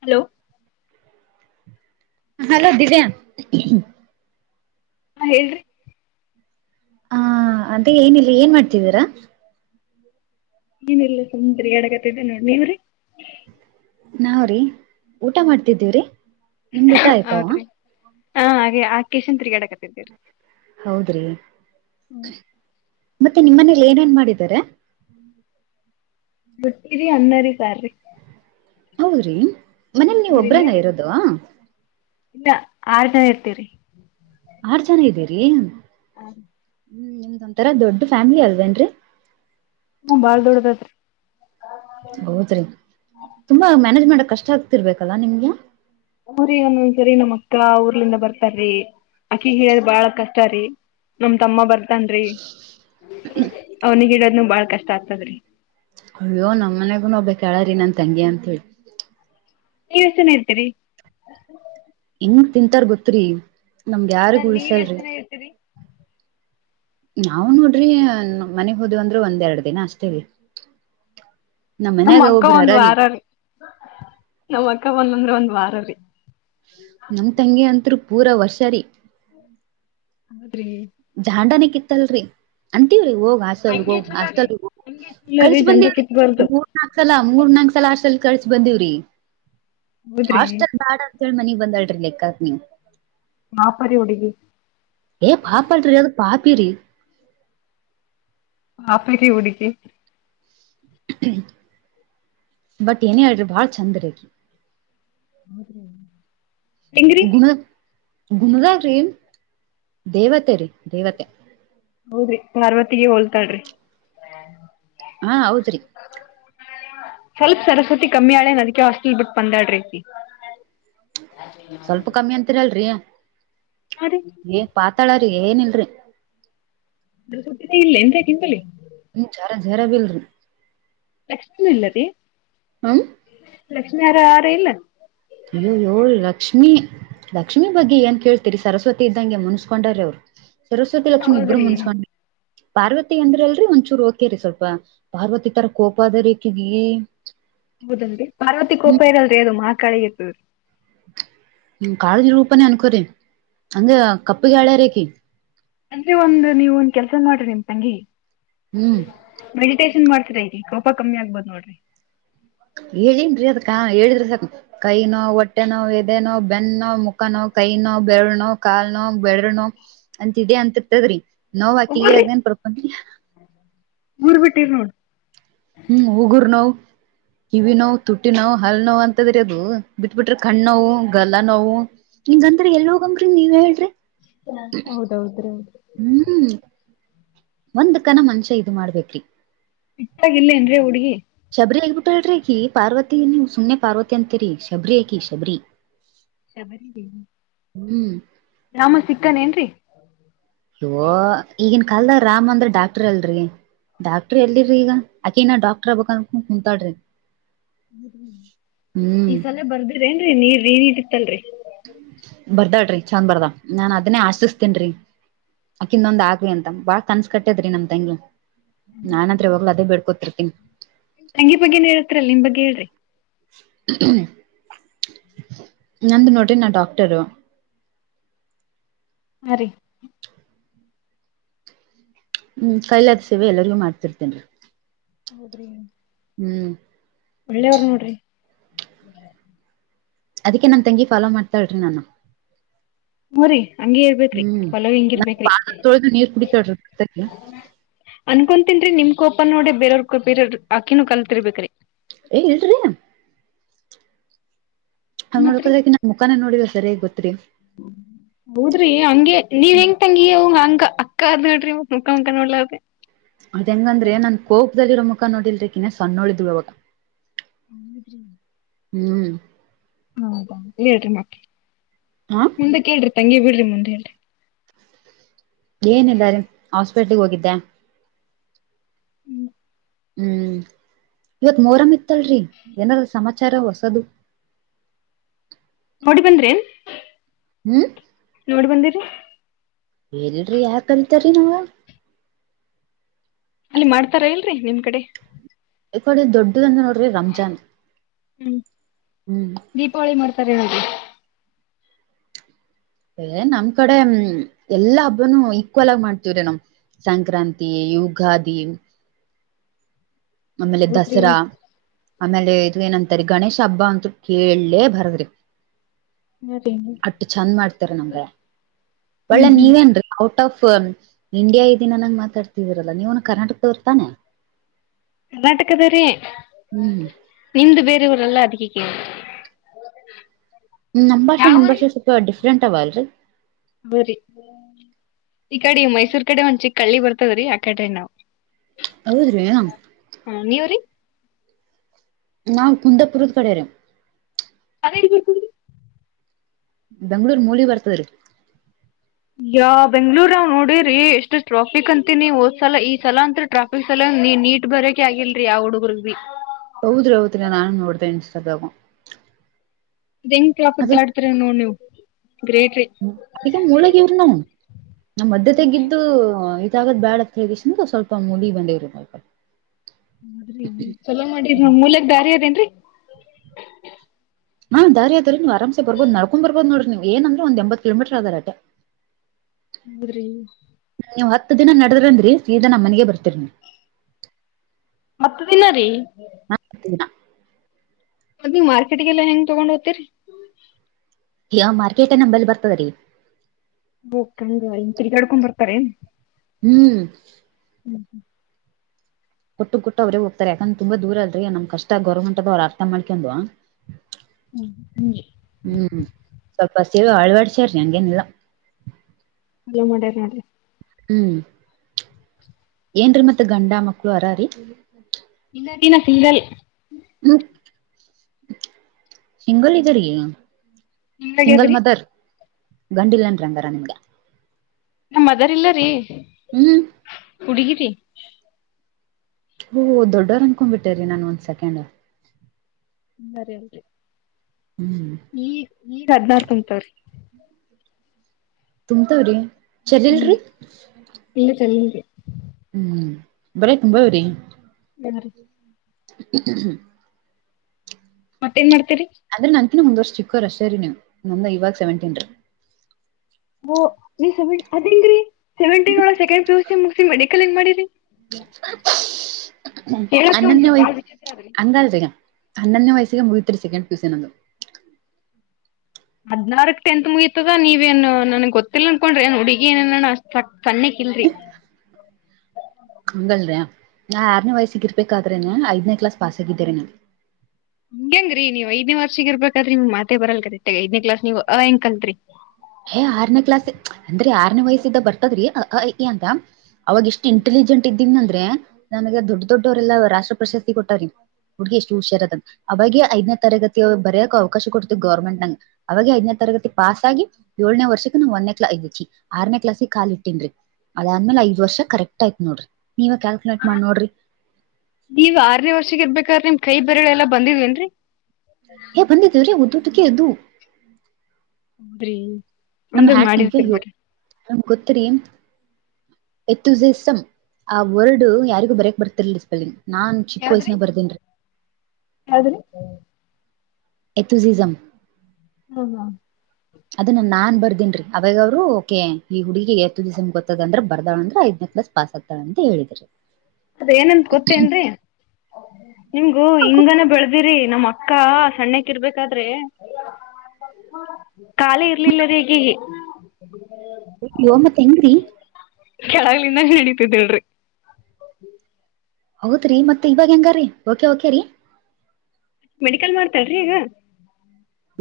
Hello.. [inaudible] [unintelligible] [inaudible] ಹಾ, ಹೇಳ್ರಿ? [unintelligible] ಹಾ, ಅದೇ, ಏನಿಲ್ಲ ಏನ್ ಮಾಡ್ತಿದ್ದೀರಾ? [inaudible] ನೀವು, ಹೇಳುಬೇಕುರಿ, ತಿರುಗಾಡಕಾರುತಿವಿರಿ, ನೀವುರಿ? [inaudible] ನಾವ್ರೀ, ಊಟ ಮಾಡ್ತಿದ್ದೀವ್ರಿ! ನಿಮ್ದ್ ಊಟ ಆಯ್ತಾವ? [unintelligible] ಹಾ, ಹಾಗೆ, ಆ. [unintelligible] ಹೌದ್ರಿ, ಮತ್ತೆ, ನಿಮ್ಮನೆ. [inaudible] ಏನೇನ್, ಮಾಡಿದ್ದಾರೆ? [inaudible] ಮುಟ್ಟಿರಿ, ಅನ್ನರಿ, ಅದುಕ್ಕೆ? [inaudible] ಹೌದ್ರಿ, ಮನೇಲಿ, ನೀವು ಒಬ್ರ, ನ ನೀವ್ರಿ ಇರೋದು. [inaudible] ಇಲ್ಲ, ಆರೂ, ಜನ, ಇರುತ್ತಿವಿರಿ. [inaudible] ಆರ್, ಜನ, ಇದ್ದೀರಿ? [inaudible] ಹ್ಮ.. [unintelligible] ಹ್ಮ್, ನಿಮ್ದು, ಒಂತರಾ ದೊಡ್ ಫ್ಯಾಮಿಲಿ ಅಲ್ವೇನ್ರರಿ? [inaudible] ಹ್ಮ, ಬಾಳ್ ದೊಡ್ಡದತ್ರಿ. [inaudible] ಹೌದ್ರಿ, ತುಂಬಾ ಮ್ಯಾನೇಜ್! ಮಾಡಕ್ ಕಷ್ಟ ಆಗ್ತಿರ್ಬೇಕಲ್ಲಾ, ನಿಮ್ಗೆ. [inaudible] ಊರಿ, ಒಂದೊಂದ್ಸರಿ, ನಮ್ಮ್ ಅಕ್ಕ ಊರ್ಲಿಂದ ಬರ್ತಾರೀ! ಅಕ್ಕಿ, ಹೇಳದ ಬಾಳ ಕಷ್ಟರೀ. [inaudible] ನಮ, ತಮ್ಮ ಬರ್ತನ್ರಿ! ಅವನಿಗಿಡೋದ್ನ ಬಾಳ ಕಷ್ಟ ಆಗ್ತದ್ರಿ? [inaudible] ಅಯ್ಯೋ, ನಮ್ಮ ಮನೆಗೂ,, ಹೋಗ್ಬೇಕಕ್ ಹೇಳ್ರೀ ನನ್ ತಂಗಿ ಅಂತ ಹೇಳಿ? [inaudible] ನೀವುಯೆಸ್ತುಧಿನಾರುತೀರಿ? [inaudible] ಕುಂತಾರು, ಗೊತ್ರಿ ನಮಗೆ ಅಲ್ಲ ಯಾರಿಗ್ ನೀವ್ ಎಷ್ಟ್ ಉಳ್ಸಲ್ರಿ. ಜನ [inaudible] ಇರ್ತೀರಿ ನಾವವು, ನೋಡ್ರಿ, ಮನೆಗ್ ಹೋದ್ ಅಂದ್ರು ಒಂದು, ಎರಡ್ ದಿನ ಅಸ್ತೇವಿ? [inaudible] ನಮ್ಮ್, ಅಕ್ಕ ಒಂದ್ ವಾರ ರೀ! ನಮ್ಮ ಅಕ್ಕ ಒಂದಂದ್ರೆ, ಒಂದ್. [inaudible] ವಾರರಿ? [inaudible] ನಮ್, ತಂಗಿ ಅಂತ್ರು, ಪೂರಾ ವರ್ಷ, ರೀ. [inaudible] ಹ್ಮ್. [inaudible] ಜಾಂಡನಕ್, ಇತ್ತಲ್ರಿ, ಅಂತೀವ. [inaudible] ಹೋಗ್, ಹಾಸ್ಟಲ್, ಹಂಗೆ ಹೋಗ್ ಚಲೋ ರೀ ಹಾಸ್ಟಲ್, ಹೋಗು, ಹಂಗೆ ಚಲೋ ರೀ ಜಂಡ ಕಲ್ಲಶಾಬಂಧಿಮಿರಿ, ಕಿತ್ಬಾರ್ದು ಮೂರು, ನಾಲ್ಕು, ಸಲ. [inaudible] ಮೂರ್, ನಾಲ್ಕು, ಸಲ, ಹಾಸ್ಟೆಲ್,, ಕಲಾಶು ಬಂದೀವ್ರಿ, ಹೌದ್ರಿ ಹಾಸ್ಟೆಲ್, ಬೇಡ, ಅಂತ ಹೇಳಿ! ಮನೆ. [inaudible] ಬಂದಲ್ರಿ, ಲೇಕಾಕ್ಕಿಣಿವು. [inaudible] ಮಾಪರಿ, ಹೋಗಿದಿರಿ. [inaudible] ಏ, ಪಪಲಾರಿ, ಪಾಪಿರಿ. [inaudible] ಹಪಲೀಕಿ, ವಾಡಿತಿ. [inaudible] ಬಟ್, ಏನೇ, ಹೇಳ್ರಿ! ಬಹಳ, ಚಂದ್ರಿ. [inaudible] [unintelligible] [inaudible] ಹೆಂಗ್ರಿ ಗುಣದು, ಗುನ್ನಾಧಾರಿ, ದೇವತೆ, ರೀ, ದೇವತೆ. [inaudible] ಹೌದ್ರಿ, ಪಾರ್ವತಿಗೆ, ಹೋಲ್ತಾಳ್ರಿ. [inaudible] ಹಾ, ಹೌದ್ರಿ! [inaudible] ಸ್ವಲ್ಪ, ಸರಸ್ವತಿ, ಕಮ್ಮಿ, ಆಳೆ ಅದಕ್ಕೆ ಹಾಸ್ಟೆಲ್, ಬಿಟ್ಟು, ಬಂದರುಳಿರಿ. [unintelligible] ಛೂ. [unintelligible] ಸ್ವಲ್ಪ, ಕಮ್ಮಿ ಅಂತಿರಲ್ರಿ? [inaudible] ಹಾ ರೀ ಏ, ಪಾತಾಳ್ರೀ, ಏನು, ಇಲ್ರಿ. [inaudible] ಅ, ಸುಟ್ಟಿನ ಇಲ್ಲ ಎಂದಕಂಬಲಿ. [inaudible] ಜರಬಲ್ ರಿ ತಕ್ಷ ಇಲ್ಲ ರಿ ಕೃಷ್ಣರ ಆರ ಇಲ್ಲ ಅಯ್ಯೋ ಯ್ಯೋ ಲಕ್ಷ್ಮಿ ಲಕ್ಷ್ಮಿ ಬಗ್ಗೆ ಏನ್ ಕೇಳ್ತೀರಿ ಸರಸ್ವತಿ ಇದ್ದಂಗೆ ಮುನ್ಸ್ಕೊಂಡ್ರ ಅವ್ರು ಸರಸ್ವತಿ ಲಕ್ಷ್ಮಿ ಇಬ್ಬರು ಹೌದ್ರಿ ಮುಂಸ್ಕಾಮಿ ಪಾರ್ವತಿ ಅಂದ್ರ ಅಲ್ರಿ ಒಂಚೂರು ಓಕೇರಿ ಸ್ವಲ್ಪ ಪಾರ್ವತಿ ತರ ಕೋಪ ಅದರಿ ಈಕೆಕೆ ಹೌದಲ್ರಿ ಪಾರ್ವತಿ ಕೊೋಪ್ಪ ಇರಲ್ರರಿ ಅದು ಮಹಾಕ್ [unintelligible] ಹ್ಮ ಕಾಳಜಿ ರೂಪಾನೇ ಅನ್ಕೋ್ರಿ ಅಂದ ಕಪ್ಪಗೆಾಳ್ಯ ರೇಕಿ ಅಂದ್ರೆ ಒಂದು್ ನೀವ ಒಂದ ಕೆಲ್ಸ ಮಾಡ್ರಿ ನಿಮ್ ತಂಗಿ ಹ್ಮ್ ಮೆಡಿಟೇೇಶನ್ ಮಾಡ ಕೊಪ ಕಮ್ಮಿ ಆಗ್ಬದ್ ನೋಡ್ರಿ ಹೇಳೇನ್ೀ ಅದ್ಕ ಹೇಳಿದ್ರಿ ಸಾಕ ಕೈ ನೋ ಹೊಟ್ಟೆ ನೋ್ ಎದೆನೋ ಬೆನ್ನ ನೋ ಮುಖನೋವು ಕೈ ನೋ ಬೆರ್ ನೋ ಕಾಲ್ ನೋ ಬೆರ್ ನೋ ಅಂತದೆ ಇದೆ ಅಂತತದ್ರಿ ಹೋಗ್ಬರ್ರಿ ನೋವಾಕಿಗೆ್ದನ್ ಪರಪಂದ ಊರ್ ಬಿಟ್ಟಿರ್ ನೋಡ್ ಹ್ಮ್ ಹುಗುರ್ ನೋವು ಕಿವಿ ನೋವು ತುಟ್ಟಿ ನೋವು ಹಲ್ ನೋವು ಅಂತದ್ರ ಅದು ಬಿಟ್ಬಿಟ್ರೆ ಕಣ್ಣ್ ನೋವು ಗಲ್ಲ ನೋವು ಇಂಗದ್ರೆ ಎಲ್ ಹೋಗಂಗ್ರಿ ನೀವ್ ಹೇಳ್ರಿ ಹೌದೌದ್ರಿ ಹೌದು ಹ್ಮ್ ಒಂದ್ ಕನ ಮನುಷ್ಯ ಇದು ಮಾಡ್ಬೇಕ್ರಿ ಇಟ್ಟಾಗಿಲ್ಲೇಏನ್ರೀ ಹುಡುಗಿ ಶಬರಿಬುಟಡ್ರಕಿ ಪಾರ್ವತಿಯಿನ ಸುಮ್ಮ್ನೆ ಪಾರ್ವತಿಯ ಅಂತರಿ ಶಬರಿಕಿ ಶಬರಿ ಹ್ಮ್ಮ್. ಶಬರಿ ನೀ ಹ್ಮ್ ನಮ್ಮ ಸಿಕ್ಕನ್ೇನ್ರಿ ಇ ಈಗನ್ ಕಲ್ದಾಗ ರಾಮ್ ಅಂದ್ರೆ ಡಾಕ್ಟರ್ ಅಲ್ರಿ ಡಾಕ್ಟ್ರ ಎಲ್ಲಿರಿ ಈಗ ಅಕೆಿನ ಡಾಕ್ಟರ್ ಆಗ್ಬಕ್ ಅನ್ಕೊಂಡ್ ಕುಂತಾಲ್ರಿ ಈ ಸಲ ಬರ್ದಿ್ರ ಏನ್ೀ ನೀರ್ ರೀ ನೀ ಇತ್ತನ್ರರಿ ಬರ್ದಾಡ್ರಿ ಚಂದ ಬರ್ದ ನಾನ್ ಅದನ್ನೇ ಆಶಿಸತೇನ್ರಿ ಅಕಿಿಂದೊಂದ್ ಆಗ್ವಿ ಅಂತ ಬಾಳ ಕನ್ಸ ಕಟ್ಟೇದ್ರಿ ನಮ್ ತಂಗಿ ನಾನ್ತ್ತ್ರ ಯಾವಾಗ್ಲೂ ಅದೇ ಬೇಡ್ಕೊತಿರ್ತೀನಿ ತಂಗಿ ಬಗ್ಗೆಏ ಹೇಳತ್ರಲ್ ನಿಮ್ ಬಗ್ಗೆ ಹೇಳ್ರಿ ನಂದು ನೋಡ್ರಿ ನ ಡಾಕ್ಟರು ಹ ರೀ ಹ್ಮ್ ಕೈಲಾದ ಸೇವೆ ಎಲ್ಲರಿಗೂ ಮಾಡ್ತಿರ್ತೇನ್ೀ ಹೌದ್ರೀ ಹ್ಮ್ ಒಳ್ಳೆಯವರು ನೋಡ್ರಿ ಅದಕ್ಕೆ ನನ್ ತಂಗಿ ಫಾಲೋ ಮಾಡ್ತಾಳ್ರಿ ನಾನು ಹೋರಿ ಹಂಗಗೆ ಇರ್ಬೇಕ್ರಿ ಹ್ಮ್ ಪಲ ಹಿಂಗ ನನ್ ಇರ್ಬೇಕ್ರಿ ಪಾದ ತೊಳ್ದು ನೀರ್ ಕುಡಿತಾಳ್ರಿ ತಗಿ [unintelligible] ಅನ್ಕೊ ನ್ರಿ ನಿಮ್ ಕೋಪ ನೋಡಿ ಬೇರವ್ರ [unintelligible] ಬೇರವ ಅಕಿನನು ಕಲ್ತಿರ್ಬೇಕ್ರಿ ಹೇ ಇಲ್ರಿ ಅಂಗ್ ಮತ್ರಿ ನೋಡಕೋದ್ರೆ ಇಕಿ ನನ್ನ ಮುಖಾನ ನೋಡಿಲ್ಲ ಸರಿಯಾಗಿ ಗೊತ್ರಿ ಹೌದ್ರಿ ಹಂಗೆ ನೀವ್ ಹ್ಮ್ ಹೆಂಗ ತಂಗಿ ಹಂಗ ಅ ಅಕ್ಕ ಅಕ್ಕರ್ ನೋಡ್ರಿ ಮತ್ ಮುಖಾ ಮುಖ ನೋಡ್ಲರ್ದೇ ಅದ ಹೆಂಗಂದ್ರೆ ನನ್ ಕೋಪದಲ್ಲಿರೋ ಮುಖ ನೋಡಿಲ್ರಿ ಕಿನ ಸಣ್ಣಳಿದ್ವ ಅವಾಗ ಹ್ಮ ಎ [unintelligible] ಹ್ಮ್ ಹೌದ ಹೇಳ್ರಿ ಮತ್ ಹಾ ಮುಂದೆ ಕೇಳ್ರಿ ತಂಗಿ ಬಿಡ್ರಿ ಮುಂದೆ ಹೇಳ್ರಿ ಏನಿಲ್ಲಾ ರೀ ಹಾಸ್ಪಿಟ್ಲೀಗ್ ಹೋಗಿದ್ದೆ ಹ್ಮ್ ಹ್ಮ್ ಇವತ್ ಮೋರಮ ಇತ್ತಲ್ರಿ ಏನಾರ ಸಮಾಚಾರ ಹೊಸದು [inaudible] ಡಿ ಬಂದ್ರೇನ್ ಹ್ಮ್ ಡಿ ಬಂದಿರಿ ಇಲ್ರೀ ಯಾಕ್ ಕಲಿತಾರೀ ನೀವು ಅಲ್ಲಿ ಮಾಡ್ತಾರ ಇಲ್ರಿ ನಿಮ್ ಕಡೆ ಇಕಡೆ ದೊಡ್ಡದಂದ್ರ ನೋಡ್ರಿ ರಂಜಾನ್ ಹ್ಮ್ ಹ್ಮ್ ದೀಪಾವಳಿ ಮಾಡ್ತಾರೆ ಹೇಳ್ರಿ ಏ ನಮ್ ಕಡೆ ಉಮ್ ಎಲ್ಲಾ ಹಬ್ಬನು ಈಕ್ವಲ್ ಆಗಿ ಮಾಡ್ತವ್ರಿ ನಮ್ ಸಂಕ್ರಾಂತಿ, ಯುಗಾದಿ ಆಮೇಲೆ ಹೌದ್ರಿ ದಸರಾ ಆಮೇಲೆ ಇದು ಏನಂತಾರೆ ಗಣೇಶ ಹಬ್ಬ ಅಂತ ಕೇಳ್ಲೇ ಬಾರದ್ರಿ ಹಾ ರೀ ಅಟ್ಟ ಚಂದ ಮಾಡ್ತಾರ ನಮ್ಗಡೆ ಒಳ್ಳೆ ನೀವೇನ್ರೀ ಔ ಟ್ ಆಫ್ ಇಂಡಿಯಾ ಇದೀನನ್ನಂಗ ಮಾತಾಡ್ತಿದೀರಲ್ಲ ನೀವೂನು ಕರ್ನಾಟಕದೋರ್ತಾನೆ ಕರ್ನಾಟಕದ ರೀ ನಿಮ್ದು ಬೇ ವ್ರಲ್ಲ ಅದಕೆ ಕೇಳ್ದೆ ನಮ್ ಭಾಷೆ ನಿಮ್ ಭಾಷೆ ಸ್ವಲ್ಪ ಡಿಫ್ರೆಂಟ್ ಅವಲ್ರೀ ಬರಿ ಈ ಕಡೆ ಮೈಸೂರ್ ಕಡೆ ಒಂದ್ ಚಿಕ್ಕಳ್ಳಿ ಬರ್ತದ್ರೀ ಅಕಡ್ರೀ ನಾವ್ ಹೌದ್ರಿ ಹ ನೀವ್ರಿ ನಾನ್ ಕುಂದಾಪುರದ ಕಡೇರಿ ಅದೆಲ್ ಬರ್ತದ್ರಿ ಬೆಂಗಳೂರು ಮೂಲೆ ಬರ್ತದ್ರಿ ಎ ಬೆಂಗಳೂರಾಗ್ ನೋಡಿರೀ ಎಷ್ಟು ಸ್ಟ್ರಾಫಿಕ್ ಅಂತಿನೀ ಓದ್ಸಲ ಈ ಸಲ ಅಂತ ಟ್ರಾಫಿಕ್ ಸಲಾ ನೀಟ್ ಬರ್ಯಾಕೆ ಆಗಿಲ್ರೀ ಯಾ ಹುಡುರ್ಗ್ ರೀ ಹೌದ್ರಿ ಹೌದ್ರಿ ನಾನು ನೋಡಿದೆ ಇನ್ಸ್ಟಾದಾಗ ಇದ್ ಹೆಂಗ್ ಟ್ರಾಫಿಕ್ ಅದು ದಾಟ್ತಿರಿ ನೋಡ್ ನೀವು ಗ್ರೇಟ್ ರೀ [unintelligible] ನಮ್ಮ ಮಧ್ಯದಾಗಿದ್ದೂ ಇದಾಗದ್ ಬ್ಯಾಡ ಅಂತ್ಹೇಳಿ ಕ್ಯಾಸಿಂದ ಸ್ವಲ್ಪ ಮೂಡಿಗ್ ಬಂದೇವ್ರೀ ಇವಾಗ ಹೌದ್ರಿ ಚುಲೋ ಮಾಡೀರ್ ಮೂಲ್ಯಾಗ್ ದಾರಿ ಅದೇನ್ರಿ ಹಾಂ ದಾರಿ ಅದ ರೀ ನೀವು ಅರಾಮ್ಸೇ ಬರಬಹುದು ನಡ್ಕೊಂಡ ಬರಬಹುದು ನೋಡ್ರಿ ನೀವ್ ಏನಂದ್ರ ಒಂದ ಎಂಬತ್ತು ಕಿಲೋಮೀಟರು ಅದರೀ ಅಟ್ಟೇ [unintelligible] ಹೌದ್ರೀ ದಿನ ನಡದ್ರಂದ್ರಿ ಸೀದಾ ನಮ್ ಮನಿಗೆ ಬರ್ತೀರಿ ನೀವು ಮತ್ತದಿನರೀ ದಿನ. ಮತ್ತ್ ನೀವ್ ಮಾರ್ಕೆಟ್ಗೆಲ್ಲಾ ಹೆಂಗ ತಗೊಂಡ್ ಹೋಗ್ತೀರಿ ಯಾ ಮಾರ್ಕೆಟ್ ನಂಬಲ್ಲಿ ಬರ್ತದ ರೀ ಓಕಂಗ ತಿರ್ಗಾಡ್ಕೊಂಡ್ ಬರ್ತಾರೇನ್ ಹ್ಮ್ [inaudible] ಕೊಟ್ಟು ಕೊಟ್ಟು ಅವ್ರೇ ಹೋಗ್ತಾರೆ ಯಾಕಂದ್ರೆ ತುಂಬಾ ದೂರಲ್ರಿ ನಮ್ ಕಷ್ಟ ಗೌರ್ಮಂಟ್ದವ್ರ ಅರ್ಥ ಮಾಡ್ಕೊಂಡ್ ಹ್ಮ ಹಂಗೆ ಹ್ಮ್ ಸ್ವಲ್ಪ ಸೇ ಅಳ್ವಡ್ಸ್ಯಾರಿ ಹಂಗೇನಿಲ್ಲ ಚಲೋ ಮಾಡ್ಯಾರ್ ನೋಡ್ರಿ ಹ್ಮ್ ಏನ್ರಿ ಮತ್ತೆ ಗಂಡ ಮಕ್ಳು ಅರಾರೀ ನಾನ್ ಇನ್ನ ಸಿಂಗಲ್ ಹ್ಮ ಸಿಂಗಲ್ ಇದೀರಿ ಸಿಂಗಲ್ ನಿಮ್ದಾಗ್ಯಾದ್ರಿ? ಮದರ್ ಗಂಡಲ್ನ್ರಿಂಗಾರ ನಿಮ್ಗೆ ನಮ್ಮ್ ಮದರ್ ಇಲ್ಲರಿ ಹ್ಮ್ ರೀ [inaudible] ಓ ದೊಡ್ಡವರ್ ಅನ್ಕೊಬಿಟ್ಟೇರಿ ನಾನ ಒಂದ್ ಸೆಕೆಂಡ್ ಬರೀ ಹ್ಮ್ ಈ ಈಗ ಹದ್ನಾರ ತುಂಬತಾವ್ರೀ ತುಂಬ್ತಾವ್ರಿ ಹ್ಮ್ ಚರ್ಲ್ರಿ ಇಲ್ಲ ಚಲೋರಿ ಹ್ಮ್ ಬೆರಿ ತುಂಬಾ ಬೆರಿರಿ [unintelligible] [unintelligible] ಮತ್ತೇಏನ್ ಮಾಡ್ತಾರೆ ಅಂದ್ರೆ ನಂತಿನ ಮುಂದ್ ವರ್ಷ ಚಿಕ್ಕೋರ್ ಅಷ್ಟೇರರಿ ನೀವು ನಮ್ದ ಇವಾಗ ಸೆವೆಂಟೀನ್ ಓ ಸೇವೆಟೀನ್ ರೀ ಅದ್ಹೇಗ್ರಿ ಸೇವೆಟೀನ್ ಒಳ್ಳಗೆ second P U C medical ಹೆಂಗ್ ಮಾಡಿರಿ ಹೇಳಕ್ಕೆ ಒಂದ್ ಹನ್ನೊಂಡನೆ ಸ್ವಲ್ಪ ಬಾಳ್ ವಿಚಿತ್ರ ಅದ್ರಿ. ಅಂದಾಜಿಗೆ ಹನ್ನೊನೇ ವಯಸ್ಸಿಗೆ ಮುಗತಿರಿ ಸೆಕೆಂಡ್ ಪಿ ಯು ಸಿ ನಂದು ಹದ್ನಾರಕ್ ಟೆಂತ್ ಮುಗಯತದ ನೀವೇನ್ ನನ್ಗ್ ಗೊತ್ತಿಲ್ಲ ಅನ್ಕೊಂಡ್ರೆನ್ ಹುಡುಗಿ ಏನ ಸಣ್ಣಿಕ್ ಇಲ್ರಿ [unintelligible] ಹಂಗಲ್ರೀ ನಾ ಆರನೇ ವಯಸ್ಸಿಗೆ ಇರ್ಬೇಕಾದ್ರೆ ನ ಐದನೇ ಕ್ಲಾಸ್ ಪಾಸ್ ಆಗಿದ್ದೇರ ನಾ ಹಂಗ್ರೀ ಎಂಗ್ರಿ ನೀವು ಐದನೇ ವರ್ಷ ಇರ್ಬೇಕಾದ್ರೀ ನಿಮ್ ಮಾತೆ ಬರಲ್ಲ ಕರೆಕ್ಟಗ ಐದನೇ ಕ್ಲಾಸ್ ನೀವು ಅವಾಗ ಎಂಗ್ ಕಲಿತ್ರಿ ಏ ಆರ್ನೇ ಕ್ಲಾಸ್ ಅಂದ್ರೆ ಆರನೇ ವಯಸ್ಸಿದ್ದ ಬರ್ತದ್ರಿಂತ ಅವಾಗ ಇಷ್ಟು ಇಂಟೆಲಿಜೆಂಟ್ ಇದೀವ್ ಅಂದ್ರೆ ನನಗೆ ದೊಡ್ ದೊಡ್ಡವರೆಲ್ಲಾ ರಾಷ್ಟ್ರ ಪ್ರಶಸ್ತಿ ಕೊಟ್ಟಾರ ಹುಡ್ಗ ಎಷ್ಟು ಹುಷಾರದ ಅವಾಗ ದನೇ ತರಗತಿ ಬರಯಕಕ್ ಅವಕಶ ಕೊತತಿ ಗವರ್ಮೆಂಟ್ ನಂಗ್ ಅವಾಗ ಐದನೇ ತರಗತಿ ಪಾಸ್ ಆಗಿ ಏಳ್ನೇ ವರ್ಷಕ್ಕೆ ನಾವು ಒಂದನೇ ಕ್ಲಾಸ್ ಇದಿ ಆರನೇ ಕ್ಲಾಸ್ಿಗೆ ಕಾಲಿ ಇಟ್ಟೇನ್ೀ ಅದಾದ್ಮೇಲೆ ಐದ ವರ್ಷ ಕರೆಕ್ಟ್ ಆಯ್ತ್ ನೋಡ್ರಿ ನೀವೇ ಕ್ಯಾಲ್ಕುಲೇಟ್ ಹ ಮಾಡಿ ನೋಡ್ರಿ ನೀವ್ ಆರನೇ ವರ್ಷಗೆ ಇರ್ಬೇಕಾರ್ರ ನಿ ಕೈ ಬೆರಳ ಎಲ್ಲಾ ಬಂದಿದ್ವೇನ್ರರಿ ಏ ಬಂದಿದ್ದೇವ್ರೀ ಉದ್ದದಕ್ಕೆ ಎದ್ದು ಅ್ರಿ ನಮ್ ಹ್ಯಾ ಈಗ ಯೋಗ ನಮ್ ಗೊತ್ತರಿ ಎತ್ತುಸಿ ಇಸ್ಮ್ ಆ ವರ್ಡ್ ಯಾರಿಗೂ ಬರಕ್ ಬರ್ತಿರ್ಲಪಲ್ಲಿ ನಾನ್ ಚಿಕ್ಕ ವಯಸ್ಸನಾಗ ಬರ್ದೇನ್ ಹೌದ್ರಿ ಎತುಸಿಸಮ ಹ ಅದನ್ನ ನಾನ್ ಬರ್ದೇನ್ೀ ಅವಾಗ ಅವ್ರು ಓಕೆ ಈ ಹುಡುಗ ಎತ್ತು ದಿವಸ ಗೊತ್ತದ ಅಂದ್ರೆ ಬರ್ದವಳ ಅಂದ್ರ ಆಯ್ನೆ ಪ್ಲಸ್ ಪಾಸ್ ಆಗ್ತಾಳ ಅಂತ ಹೇಳಿದಿದ್ದಾರೆ ಅದ ಏನಂತ ಗೊತ್ತೇನ್ರಿ ನಿಮ್ಗೂ ಹಿಂಗಾನ ಬೆಳದಿರಿ ನಮ್ಮ್ ಅಕ್ಕ ಸಣ್ಣಕ್ ಇರ್ಬೇಕಾದ್ರೆ ಕಾಲ ಇರ್ಲಿಲ್ಲ ರ ಹೇಗ ಒ ಮತ್ ಹೆಂಗ್ರೀ ಕೆಳಗ್ಲಿಂದ ನಡೀಿತಿದ್ದಿಲ್ರರಿ ಹೌದ್ರಿ ಮತ್ತತ್ ಇವಾಗ ಹೆಂಗ್ರರಿ ಓಕೆ ಓಕೆ ರರಿ ಮೆಡಿಕಲ್ ಮಾಡ್ತಾಳ್ರೀ ಈಗ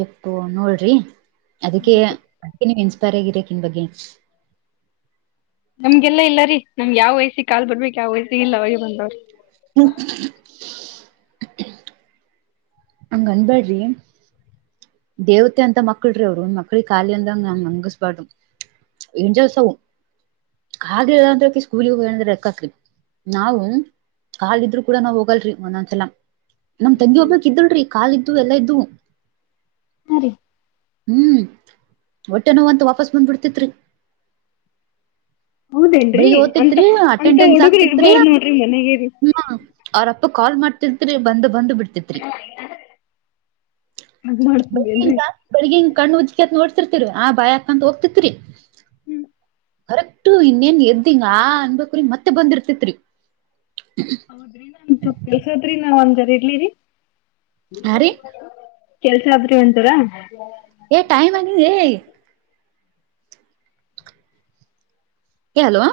ಇಕು ನೋಡ್ರಿ ಅದಕ್ಕೆ ಅದಕ್ಕೆ ನೀವು ಇನ್ಸ್ಪ ತರಗಿರಕಿನ್ ಬಗೆ ನಮ್ಗೆಲ್ಲ ಇಲ್ಲ ರೀ ನಮ್ಗೆ ಯಾವ ವಯಸಿ ಕಾಲ್ ಬರ್ಬೇಕಕ್ ಯಾವ ವಯಸ್ಸ ಇಲ್ಲ ಅವಾಗೆ ಬಂದವ್ರಿ ನ ಹಂಗ ಅನ್ಬ್ಯಾಡ್ರಿ ದೇವತೆ ಅಂತ ಮಕ್ಳ ರೀ ಅವ್ರು ಮಕ್ಳಿಗೆ ಖಾಲಿ ಅಂದಂಗ ನಮ್ ಹಂಗಸ್ಬಾರ್ದು ಎಂಜಸ ಹ ಹಾಗಂದ್ರ ಸ್ಕೂಲ ಹೋಗಿರೆ ಎಕ್ಕಾಕ್ಲಿ ನಾವವು ಕಲ್ ಇದ್ರು ಕೂಡ ನಾವ್ ಹೋಗಲ್ರಿ ಒಂದೊಂದ್ಸಲ ನಮ್ ತಂಗಿ ಹೋಗ್ಬಕ್ ಇದಲ್ ಕಾಲ್ದು ಎಲ್ಲಾ ಇದ್ವು ಹಾ ರೀ ಹ್ಮ್ ಹೊಟ್ಟೆ ನೋ ಅಂತ ವಾಪಸ್ ಬಂದ್ ಬಿಡ್ತಿತ್ರಿ ಹೌದೇನ್ರಿ ಬೆಳಿಗ್ ಅಂತ ಓದ್ತಿದ್ರಿ ಅಂತ ಅಟೆಂಡನ್ಸ್ ಹುಡುಗ್ರು ಆಗ್ತಿತ್ರಿ ಇರ್ಬಾರ್ದ್ ನೋಡ್ರಿ ಮನೆಗೆ ರೀ. ಹ ಅವ್ರ ಕಾಲ್ ಮಾಡ್ತಿತ್ರಿ ಬಂದ್ ಬಂದ್ ಬಿಡ್ತತ್ರಿ ಹಂಗ್ ಮಾಡ್ತಂದೇನ್ರಿ ಬೆಳಗ್ಗೆ ಕಣ್ಣು ಉತ್ಕತ್ ನೋಡ್ ರ್ತಿರಿ ಆ ಬಾಯ ಹಾಕಂತ ಹೋಗ್ತಿತ್ರಿ ಕರೆಕ್ಟು ಇನ್ನೇನ್ ಎದ್ದಿಂಗ ಅನ್ಬೇಕ್ರ ಮತ್ತೆ ಬಂದಿರ್ತಿತ್ರಿ ಹೌದ್ರಿ [inaudible] ನಾವ್ ಒಂದ್ ಜರ ಇಡ್ಲಿರಿ ಆ ರೀ ಕೆಲಸ ಆದರಿ [inaudible] ಏ ಟೈಮ್ ಆಗಿದೆ ಹೆಲೋ